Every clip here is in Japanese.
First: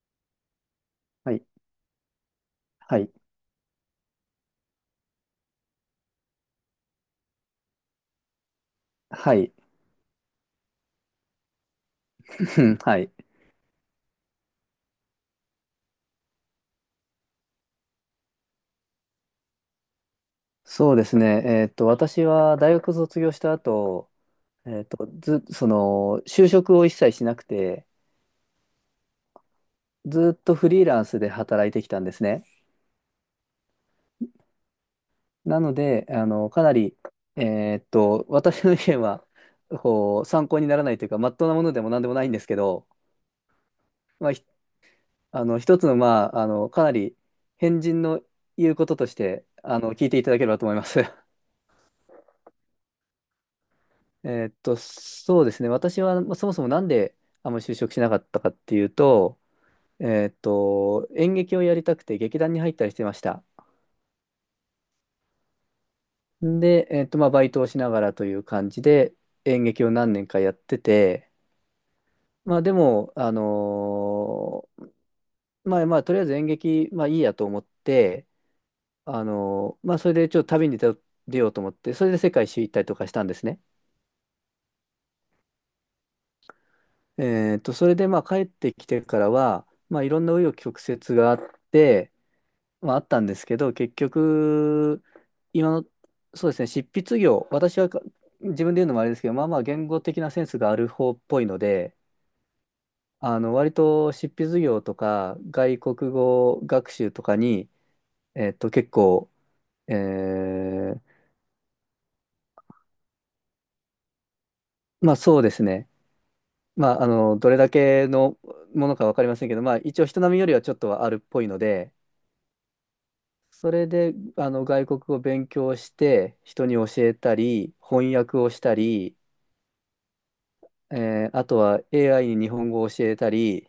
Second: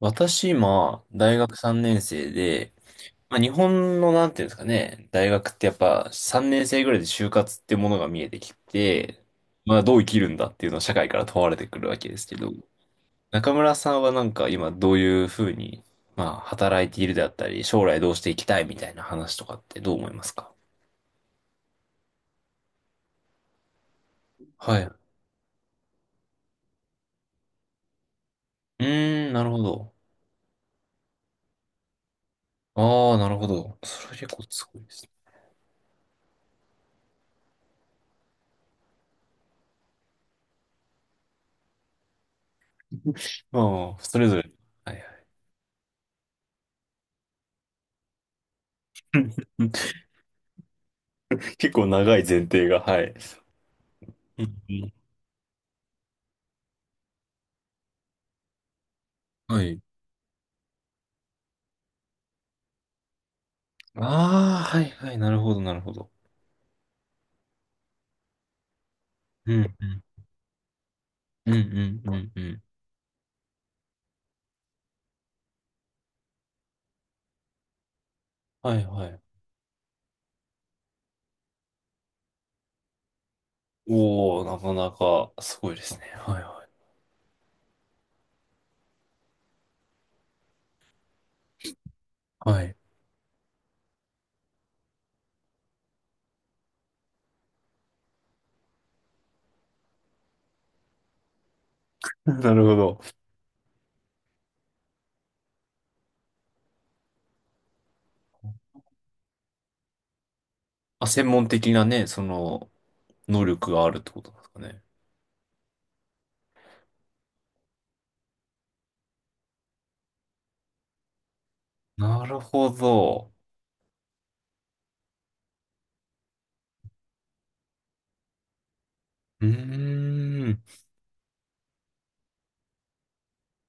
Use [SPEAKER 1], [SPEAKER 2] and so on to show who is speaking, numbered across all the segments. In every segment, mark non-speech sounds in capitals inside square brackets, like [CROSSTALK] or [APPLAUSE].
[SPEAKER 1] 私、今、
[SPEAKER 2] は
[SPEAKER 1] 大
[SPEAKER 2] い、
[SPEAKER 1] 学3年生で、
[SPEAKER 2] はい、
[SPEAKER 1] まあ、日本の、なんていうんですかね、大学ってやっぱ3年生ぐらいで就活ってものが見えてきて、
[SPEAKER 2] はい、
[SPEAKER 1] まあ、どう生きるんだっていうのを社会から問われてくるわけですけど、
[SPEAKER 2] [LAUGHS] はい。
[SPEAKER 1] 中村さんはなんか今どういうふうに、まあ、働いているであったり、将来どうしていきたいみたいな話とかってどう思いますか？
[SPEAKER 2] そうですね。私は大学卒業した後、
[SPEAKER 1] は
[SPEAKER 2] え
[SPEAKER 1] い。
[SPEAKER 2] っ
[SPEAKER 1] う
[SPEAKER 2] と、ず、その、就職を一切しなくて、
[SPEAKER 1] ーん、なるほど。
[SPEAKER 2] ずっとフリーランスで働いてきたんですね。
[SPEAKER 1] ああ、なるほど。それ結構すごいですね。
[SPEAKER 2] なので、かなり、私の意見は、こう、参考にならないというか、まっとうなものでも何でもないんですけど、
[SPEAKER 1] まあ、それ
[SPEAKER 2] まあ、
[SPEAKER 1] ぞ
[SPEAKER 2] ひ
[SPEAKER 1] れ。はいはい。
[SPEAKER 2] あの、一つの、かなり、変人の言うこととして、聞いていただければと思います。[LAUGHS]
[SPEAKER 1] [LAUGHS] 結構長い前提が、はい。うん、
[SPEAKER 2] そうですね。私はまあそもそもなんであんまり就職しなかったかっていうと、
[SPEAKER 1] はい。
[SPEAKER 2] 演劇をやりたくて劇団に入ったりしてました。
[SPEAKER 1] ああ、はいはい、なるほど、なるほど。
[SPEAKER 2] で、まあ、バイトをしながらという感じで
[SPEAKER 1] う
[SPEAKER 2] 演
[SPEAKER 1] ん、う
[SPEAKER 2] 劇を
[SPEAKER 1] ん、
[SPEAKER 2] 何年かやってて、
[SPEAKER 1] うん、うん、うんう
[SPEAKER 2] ま
[SPEAKER 1] ん。
[SPEAKER 2] あ、でも、まあ、とりあえず演劇、まあ、いいやと思って、
[SPEAKER 1] はいはい。
[SPEAKER 2] それでちょっと旅に出よ出ようと思って、それで世界一周行ったりとかしたんですね。
[SPEAKER 1] おお、なかなかすごいですね。はいは
[SPEAKER 2] それで、まあ、帰ってきてからは、まあ、いろんな紆余曲折があって、
[SPEAKER 1] い。はい。
[SPEAKER 2] はああったんですけど、結局、今の、そうですね、執筆業、私はか自分で言うのもあれですけど、まあまあ言語的なセンスがある方っぽいので、
[SPEAKER 1] [LAUGHS] なるほど。
[SPEAKER 2] あの割と執筆業とか外国語学習とかに、結構、えー
[SPEAKER 1] あ、専門的なね、その、能力があるってことなんですかね。
[SPEAKER 2] そうですね、まあ、あのどれだけのものか分かりませんけど、まあ、一応人並みよりはちょっとはあるっぽいので、
[SPEAKER 1] なるほど。
[SPEAKER 2] それであの外国語を勉強して人に教えたり翻訳をしたり
[SPEAKER 1] うーん。
[SPEAKER 2] あとは AI に日本語を教えたり、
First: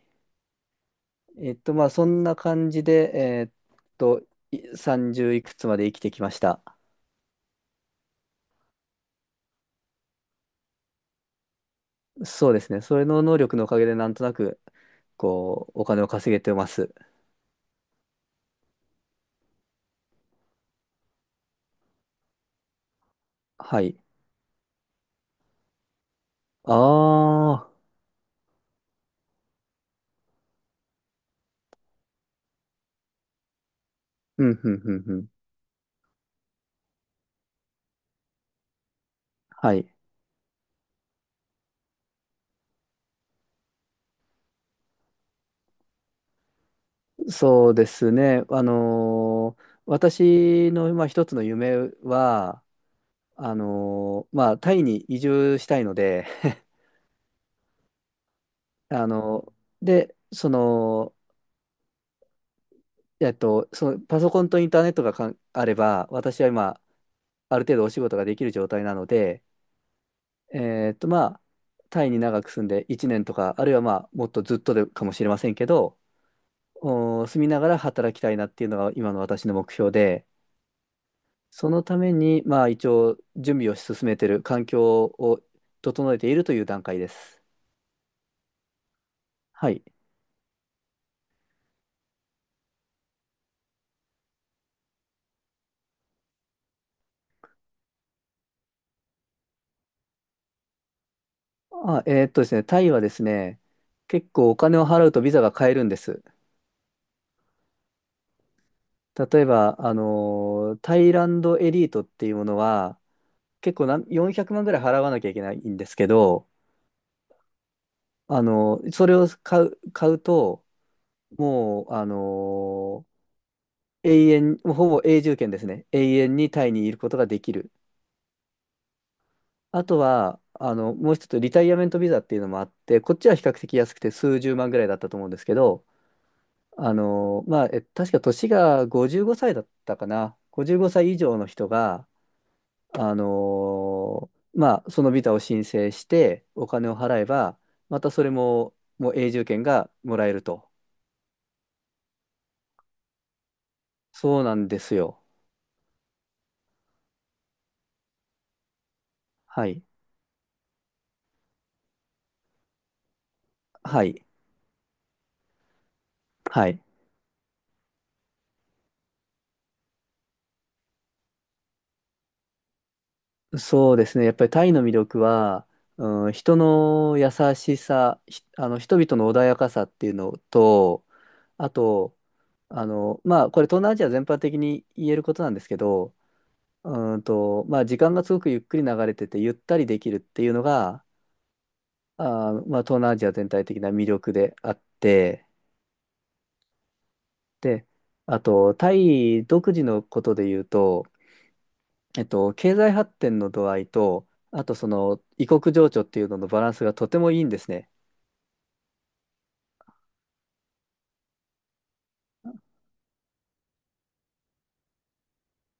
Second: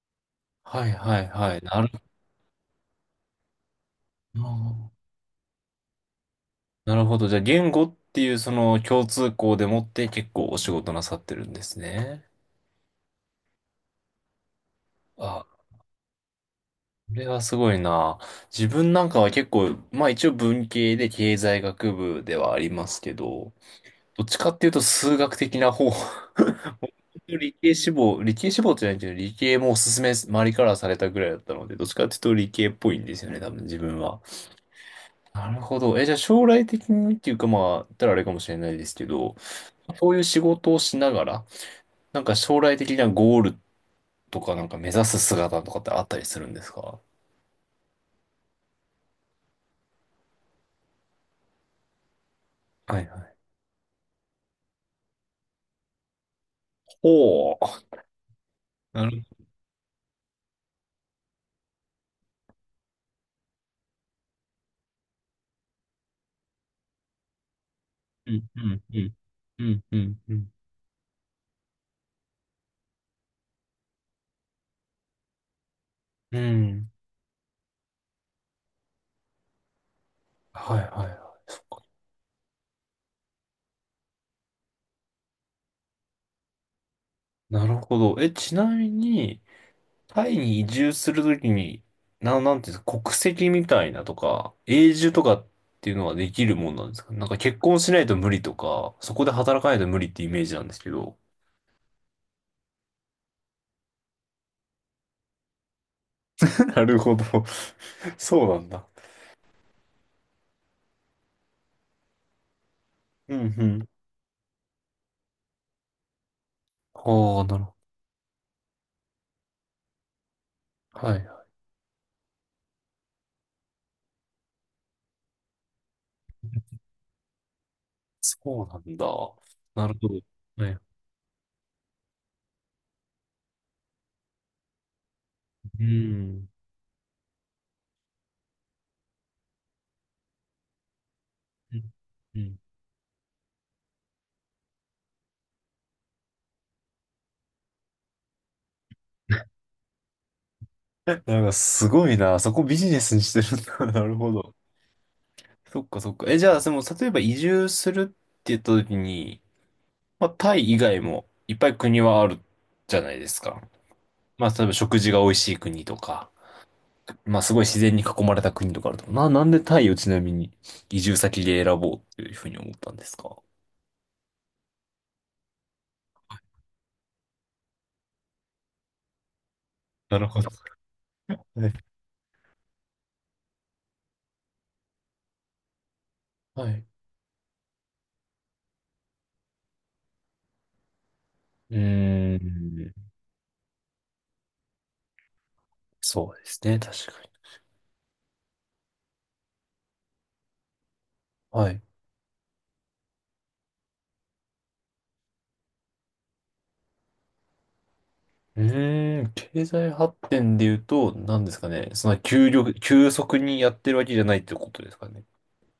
[SPEAKER 1] はいはいはい。な
[SPEAKER 2] ま
[SPEAKER 1] る
[SPEAKER 2] あ、
[SPEAKER 1] ほ
[SPEAKER 2] そんな感じで、と、
[SPEAKER 1] ど。
[SPEAKER 2] 30いくつまで生きてきました。
[SPEAKER 1] なるほど。じゃあ、言語っていうその共通項でもって結構お仕事なさってるんですね。
[SPEAKER 2] そうですね。それの能力のおかげで、なんとなく、
[SPEAKER 1] あ、
[SPEAKER 2] こう、お金を稼げてます。
[SPEAKER 1] これはすごいな。自分なんかは結構、まあ一応文系で経済学部ではありますけど、
[SPEAKER 2] はい。
[SPEAKER 1] どっちかっていうと数学的な方。[LAUGHS] 理
[SPEAKER 2] ああ、
[SPEAKER 1] 系志望、理系志望じゃないけど、理系もおすすめ、周りからされたぐらいだったので、どっちかっていうと理系っぽいんですよね、多分自分は。
[SPEAKER 2] うん、うん、うん、うん。
[SPEAKER 1] なるほど。え、じゃあ将来的にっていうかまあ、言ったらあれかもしれないですけど、
[SPEAKER 2] はい。
[SPEAKER 1] そういう仕事をしながら、なんか将来的なゴールとかなんか目指す姿とかってあったりするんですか？
[SPEAKER 2] そうですね。私の、まあ、一つの夢は、
[SPEAKER 1] はいはい。
[SPEAKER 2] タイに移住したいので、
[SPEAKER 1] おお。な
[SPEAKER 2] あ
[SPEAKER 1] る
[SPEAKER 2] のーで、その、そのパソコンとインターネットがかんあれば、私は今、ある程度お仕事が
[SPEAKER 1] う
[SPEAKER 2] でき
[SPEAKER 1] ん、
[SPEAKER 2] る
[SPEAKER 1] う
[SPEAKER 2] 状
[SPEAKER 1] ん、
[SPEAKER 2] 態な
[SPEAKER 1] う
[SPEAKER 2] の
[SPEAKER 1] ん、
[SPEAKER 2] で、
[SPEAKER 1] うん、うん、うん。
[SPEAKER 2] まあ、タイに長く住んで1年とか、あるいはまあ、もっとずっとでかもしれませんけど、
[SPEAKER 1] うん、
[SPEAKER 2] お住みながら働きたいなっていうのが今の私の目標で、
[SPEAKER 1] はい、はい、はい。そっ
[SPEAKER 2] その
[SPEAKER 1] か。
[SPEAKER 2] ために、まあ、一応、準備を進めている、環境を整えているという段階です。
[SPEAKER 1] なるほど。え、ちなみに、
[SPEAKER 2] はい。
[SPEAKER 1] タイに移住するときに、なんていうんですか、国籍みたいなとか、永住とかっていうのはできるもんなんですか？なんか結婚しないと無理とか、そこで働かないと無理ってイメージなんですけど。
[SPEAKER 2] あ、えっとですね、タイはですね、結構お金を払うとビザが買えるんです。
[SPEAKER 1] [LAUGHS] なるほど。そうなんだ。
[SPEAKER 2] 例えば、タイランドエリートっていうものは、
[SPEAKER 1] うん、う
[SPEAKER 2] 結構
[SPEAKER 1] ん。
[SPEAKER 2] なん400万ぐらい払わなきゃいけないんですけど、
[SPEAKER 1] ああ、なるほ
[SPEAKER 2] あのーそれを買うと、
[SPEAKER 1] ど。はい。
[SPEAKER 2] もう、永遠、ほぼ永住権ですね。永遠にタイにいることができる。
[SPEAKER 1] そうなんだ。
[SPEAKER 2] あ
[SPEAKER 1] なる
[SPEAKER 2] と
[SPEAKER 1] ほど。
[SPEAKER 2] は、
[SPEAKER 1] は
[SPEAKER 2] あ
[SPEAKER 1] い。
[SPEAKER 2] の、もう一つ、リタイアメントビザっていうのもあって、こっちは比較的安くて数十万ぐらいだったと思うんですけ
[SPEAKER 1] う
[SPEAKER 2] ど、
[SPEAKER 1] ん。
[SPEAKER 2] まあ、え確か年が55歳だったかな。55歳以上の人
[SPEAKER 1] うん。
[SPEAKER 2] が、
[SPEAKER 1] うん。
[SPEAKER 2] まあ、そのビザを申請して、お金を払えば、またそれも、もう永住権がもらえると。
[SPEAKER 1] [LAUGHS] なんかすごいな。そこビジネスにしてるんだ。[LAUGHS] なるほ
[SPEAKER 2] そう
[SPEAKER 1] ど。
[SPEAKER 2] なんですよ。
[SPEAKER 1] そっかそっか。え、じゃあ、その、例えば移住するって言った時に、
[SPEAKER 2] はい。
[SPEAKER 1] まあ、タイ以外もいっぱい国はあるじゃないですか。
[SPEAKER 2] はい。
[SPEAKER 1] まあ、例えば食事が美味しい国とか、
[SPEAKER 2] はい。
[SPEAKER 1] まあ、すごい自然に囲まれた国とかあると思う。なんでタイをちなみに移住先で選ぼうっていうふうに思ったんですか？
[SPEAKER 2] そうですね。やっぱりタイの魅力は、うん、人の優しさ、ひあの、人々の穏やかさっていう
[SPEAKER 1] なる
[SPEAKER 2] の
[SPEAKER 1] ほど。
[SPEAKER 2] と、
[SPEAKER 1] は
[SPEAKER 2] あ
[SPEAKER 1] い。
[SPEAKER 2] と、あの、まあ、これ東南アジア全般的に言えることなんですけど、
[SPEAKER 1] はい。
[SPEAKER 2] まあ、時間がすごくゆっくり流れてて、ゆったりできるっていうのが、
[SPEAKER 1] うー
[SPEAKER 2] あー、まあ、
[SPEAKER 1] ん。
[SPEAKER 2] 東南アジア全体的な魅力であって、
[SPEAKER 1] そうですね。確かに。
[SPEAKER 2] で、あと、タイ独自のことで言うと、
[SPEAKER 1] はい。
[SPEAKER 2] 経済発展の度合いと、あとその異国情緒っていうののバランスがとてもいいんですね。
[SPEAKER 1] うーん、経済発展で言うと、何ですかね。その急速にやってるわけじゃないってことですかね。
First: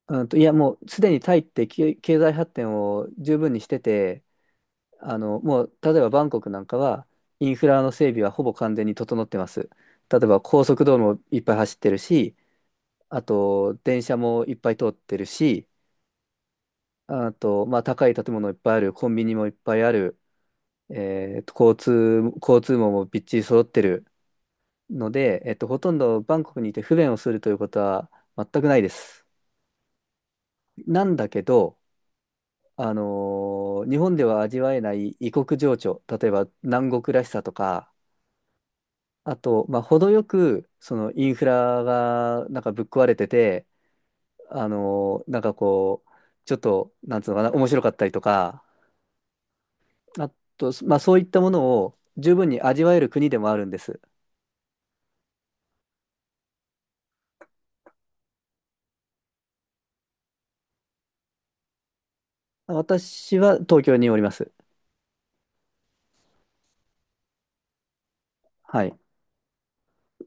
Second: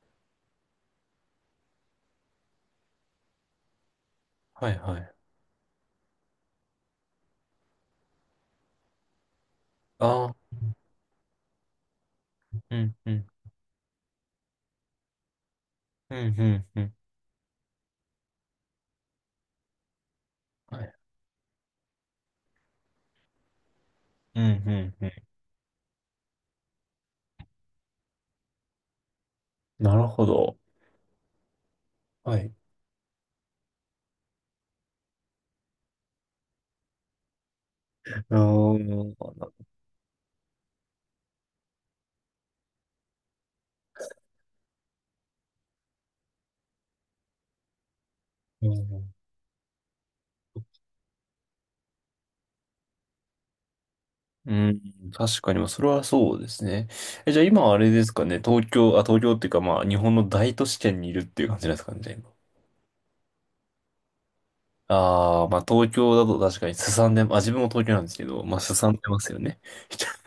[SPEAKER 2] いや、もうすでにタイって経済発展を十分にしてて、
[SPEAKER 1] はいはい。
[SPEAKER 2] あの、もう例えばバンコクなんかはインフラの整備はほぼ完全に整ってます。例え
[SPEAKER 1] あ
[SPEAKER 2] ば
[SPEAKER 1] あ、
[SPEAKER 2] 高速道路もいっぱい走ってるし、
[SPEAKER 1] うん、う
[SPEAKER 2] あ
[SPEAKER 1] ん、
[SPEAKER 2] と電車もいっぱい通ってるし、
[SPEAKER 1] うん、うん、うん。
[SPEAKER 2] あと、まあ、高い建物いっぱいある、コンビニもいっぱいある、
[SPEAKER 1] はい。
[SPEAKER 2] えーと、交通網もびっちり揃ってる
[SPEAKER 1] うん、うん、う
[SPEAKER 2] の
[SPEAKER 1] ん。
[SPEAKER 2] で、ほとんどバンコクにいて不便をするということは全くないです。
[SPEAKER 1] なるほど。
[SPEAKER 2] なんだけど、
[SPEAKER 1] はい。う
[SPEAKER 2] あの日本では味わえない異国情緒、例えば南国らしさとか、
[SPEAKER 1] ーん、
[SPEAKER 2] あと、まあ、程よくそのインフラがなんかぶっ壊れてて、こう、ちょっと、なんつうのかな、面白かったりとか、
[SPEAKER 1] うん、
[SPEAKER 2] あと、まあ、そういったものを十分に味わえる国でもあるんです。
[SPEAKER 1] うん、確かに、まあそれはそうですね。え、じゃあ今あれですかね、東京、あ、東京っていうか、まあ、日本の大都市圏にいるっていう感じなんですかね、じゃあ今。
[SPEAKER 2] 私は東京におります。
[SPEAKER 1] ああ、まあ東京だと確かにすさんで、あ、自分も東京なんですけど、まあす
[SPEAKER 2] は
[SPEAKER 1] さん
[SPEAKER 2] い。
[SPEAKER 1] でますよね。[LAUGHS]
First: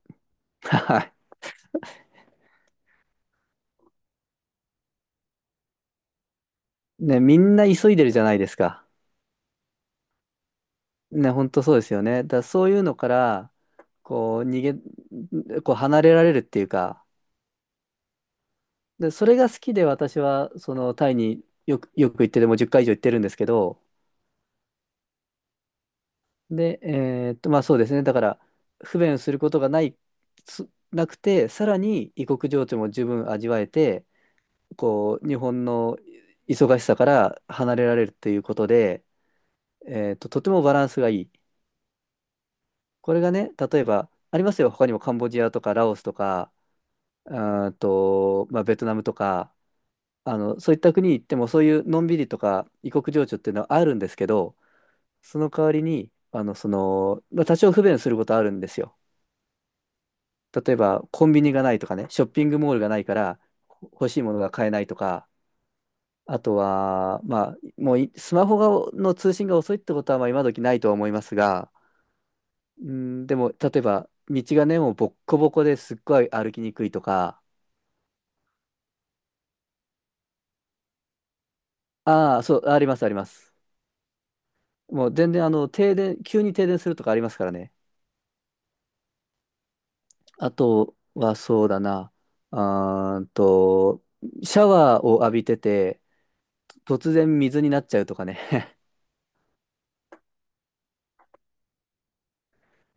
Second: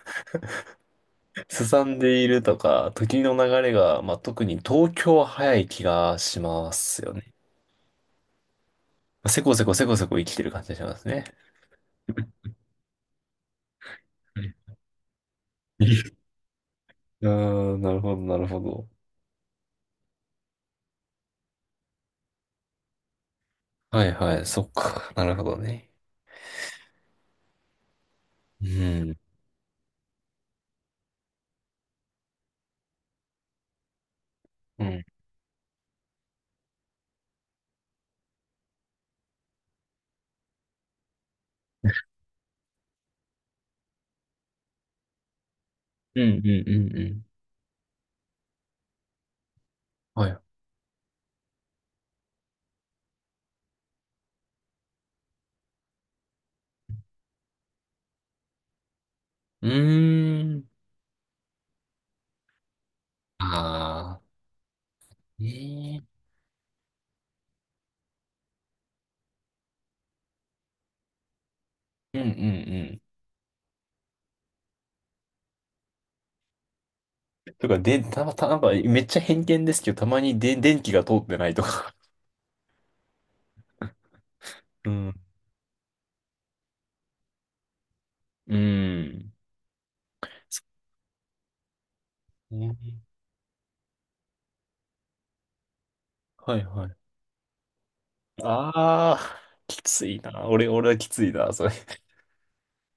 [SPEAKER 2] は
[SPEAKER 1] すさんでいるとか、時の流れが、まあ、特に東京は早い気がします
[SPEAKER 2] い。
[SPEAKER 1] よ
[SPEAKER 2] ね、
[SPEAKER 1] ね。
[SPEAKER 2] みんな急いでるじゃないですか。
[SPEAKER 1] せこせこせこせこ生きてる感じがしますね。
[SPEAKER 2] ね、本当そうですよね。だからそういうのから、こう、
[SPEAKER 1] あ。
[SPEAKER 2] こう、離れられるっていうか、
[SPEAKER 1] [LAUGHS] あー、なるほど、なるほど。
[SPEAKER 2] で、それが好きで私は、その、タイによく行ってて、もう10回以上行ってるんですけど、
[SPEAKER 1] はいはい、そっか、なるほどね。
[SPEAKER 2] で、まあそうですね。だから、
[SPEAKER 1] う
[SPEAKER 2] 不
[SPEAKER 1] ん。
[SPEAKER 2] 便することがない、すなくて、さらに異国情緒も十分味わえて、
[SPEAKER 1] うん。
[SPEAKER 2] こう、日本の忙しさから離れられるということで、とてもバランスがいい。これがね、例えば、ありますよ、他にもカンボジアとかラオスと
[SPEAKER 1] うん、う
[SPEAKER 2] か、
[SPEAKER 1] ん、うん、うん。
[SPEAKER 2] まあ、ベトナムとか、
[SPEAKER 1] は
[SPEAKER 2] あ
[SPEAKER 1] い。
[SPEAKER 2] の、そういった国に行っても、そういうのんびりとか異国情緒っていうのはあるんですけど、その代わりに、あの、その、まあ、多少不便することあるんですよ。
[SPEAKER 1] うーん。
[SPEAKER 2] 例えば、コンビニがないとかね、ショッピングモールがないから、欲し
[SPEAKER 1] ああ、
[SPEAKER 2] いものが買えないとか、
[SPEAKER 1] ね
[SPEAKER 2] あとは、まあ、もういスマホがの通信が遅いってことはまあ今時ないとは思いますが、
[SPEAKER 1] え。うん、う
[SPEAKER 2] う
[SPEAKER 1] ん、
[SPEAKER 2] ん、でも、例えば、道がね、もうボッコボコですっごい歩きにくいとか、
[SPEAKER 1] うん。とか、で、たまたま、なんか、めっちゃ偏見ですけど、たまにで、電気が通ってないとか。
[SPEAKER 2] ああ、そう、あります、あります。
[SPEAKER 1] う
[SPEAKER 2] も
[SPEAKER 1] ん。
[SPEAKER 2] う全然、急に停電するとかありますからね。
[SPEAKER 1] うん。
[SPEAKER 2] あ
[SPEAKER 1] そ
[SPEAKER 2] とは、そうだな、
[SPEAKER 1] うね。
[SPEAKER 2] あーんと、シャワーを浴びてて、
[SPEAKER 1] はいはい。
[SPEAKER 2] 突然水になっちゃうとかね。
[SPEAKER 1] ああ、きついな。俺はきついな、それ。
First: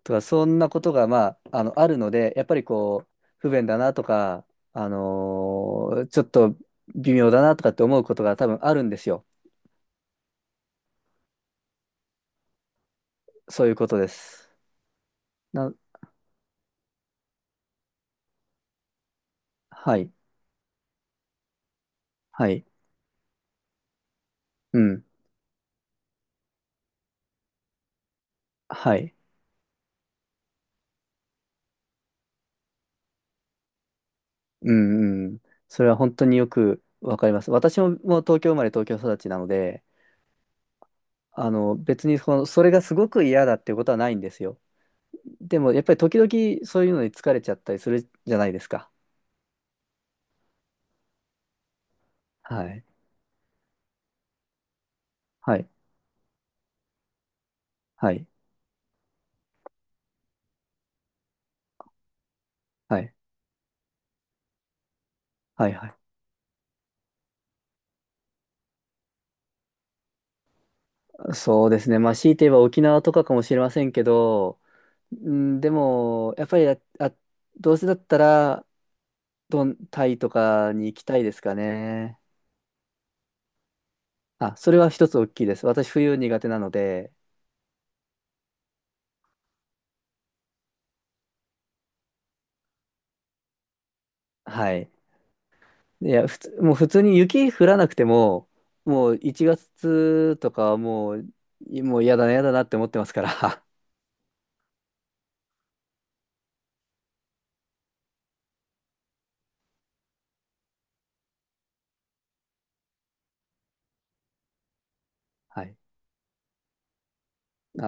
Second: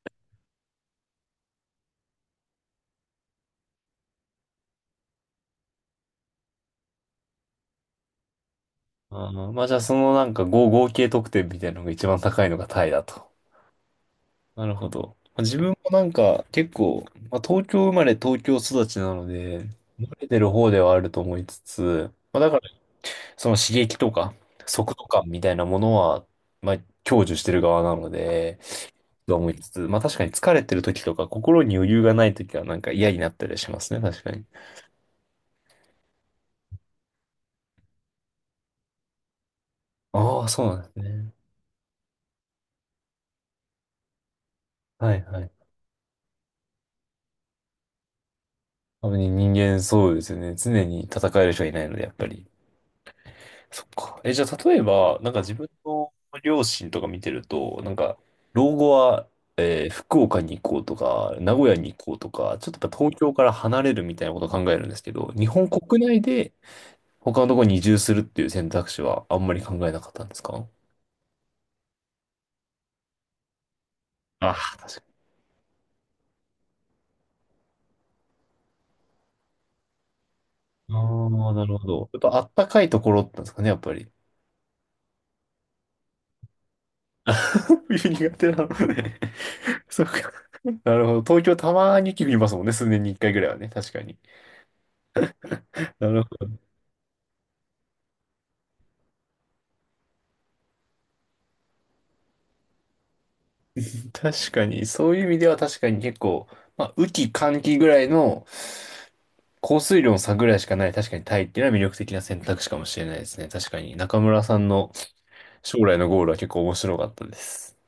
[SPEAKER 2] とか、そんなことが、まあ、あの、あるので、やっぱりこう、不便だなとか、ちょっと微妙だなとかって思うことが多分あるんですよ。
[SPEAKER 1] あー、まあじゃあそのなんか合計得点みたいなのが一番高いのがタイだと。
[SPEAKER 2] そういうことです。
[SPEAKER 1] なるほど。まあ自分
[SPEAKER 2] な、
[SPEAKER 1] もなんか結構、まあ、東京生まれ東京育ちなので、
[SPEAKER 2] は
[SPEAKER 1] 慣
[SPEAKER 2] い、
[SPEAKER 1] れてる方ではあると思いつつ、まあだ
[SPEAKER 2] は
[SPEAKER 1] か
[SPEAKER 2] い、
[SPEAKER 1] らその刺激とか
[SPEAKER 2] う
[SPEAKER 1] 速度
[SPEAKER 2] ん、
[SPEAKER 1] 感みたいなものは、まあ享受してる側なので、
[SPEAKER 2] はい、
[SPEAKER 1] と思いつつ、まあ確かに疲れてる時とか心に余裕がない時はなんか嫌になったりしますね、確かに。
[SPEAKER 2] うん、うん。それは本当によくわかります。私も、もう東京生まれ東京育ちなので、
[SPEAKER 1] ああ、そうなんですね。
[SPEAKER 2] あの、別にその、それがすごく嫌だっていうことはないんですよ。
[SPEAKER 1] はいはい。
[SPEAKER 2] でも、やっぱり時々そういうのに疲れちゃったりするじゃないですか。
[SPEAKER 1] 多分人間そうですよね。常に戦える人がいないので、やっぱり。
[SPEAKER 2] はい、
[SPEAKER 1] そっか。え、じゃあ例えば、なんか自
[SPEAKER 2] は
[SPEAKER 1] 分
[SPEAKER 2] い、
[SPEAKER 1] の両親とか見てると、なん
[SPEAKER 2] は
[SPEAKER 1] か、
[SPEAKER 2] い、
[SPEAKER 1] 老後は福岡に行こうとか、名古屋に行こうとか、ちょっとやっぱ
[SPEAKER 2] はい、
[SPEAKER 1] 東京から離れるみたいなことを考えるんですけど、日本
[SPEAKER 2] はい、は
[SPEAKER 1] 国
[SPEAKER 2] い。
[SPEAKER 1] 内で他のところに移住するっていう選択肢はあんまり考えなかったんですか？
[SPEAKER 2] そうですね。まあ、強いて言えば沖縄とかかもしれませんけ
[SPEAKER 1] ああ、
[SPEAKER 2] ど、
[SPEAKER 1] 確か
[SPEAKER 2] うん、でも、やっぱりどうせだったら、タイとかに
[SPEAKER 1] に。
[SPEAKER 2] 行きたいです
[SPEAKER 1] ああ、
[SPEAKER 2] か
[SPEAKER 1] なるほど。や
[SPEAKER 2] ね。
[SPEAKER 1] っぱあったかいところだったんですかね、やっぱり。
[SPEAKER 2] あ、それは一つ大きいです。私、冬苦手なので、
[SPEAKER 1] [LAUGHS] 冬苦手なので、そうか。[LAUGHS] なるほど。東京たまに雪降りますもんね。数年に一回ぐらいはね。確かに。
[SPEAKER 2] はい。い
[SPEAKER 1] なる
[SPEAKER 2] や、普
[SPEAKER 1] ほ
[SPEAKER 2] 通、
[SPEAKER 1] ど。
[SPEAKER 2] もう普通に雪降らなくても、もう1月とかはもう、嫌だなって思ってますから。[LAUGHS]
[SPEAKER 1] 確かに。そういう意味では確かに結構、まあ、雨季、乾季ぐらいの降水量の差ぐらいしかない。確かにタイっていうのは魅力的な選択肢かもしれないですね。確かに。中村さんの
[SPEAKER 2] はい。
[SPEAKER 1] 将来のゴールは結構面白かったです。
[SPEAKER 2] あ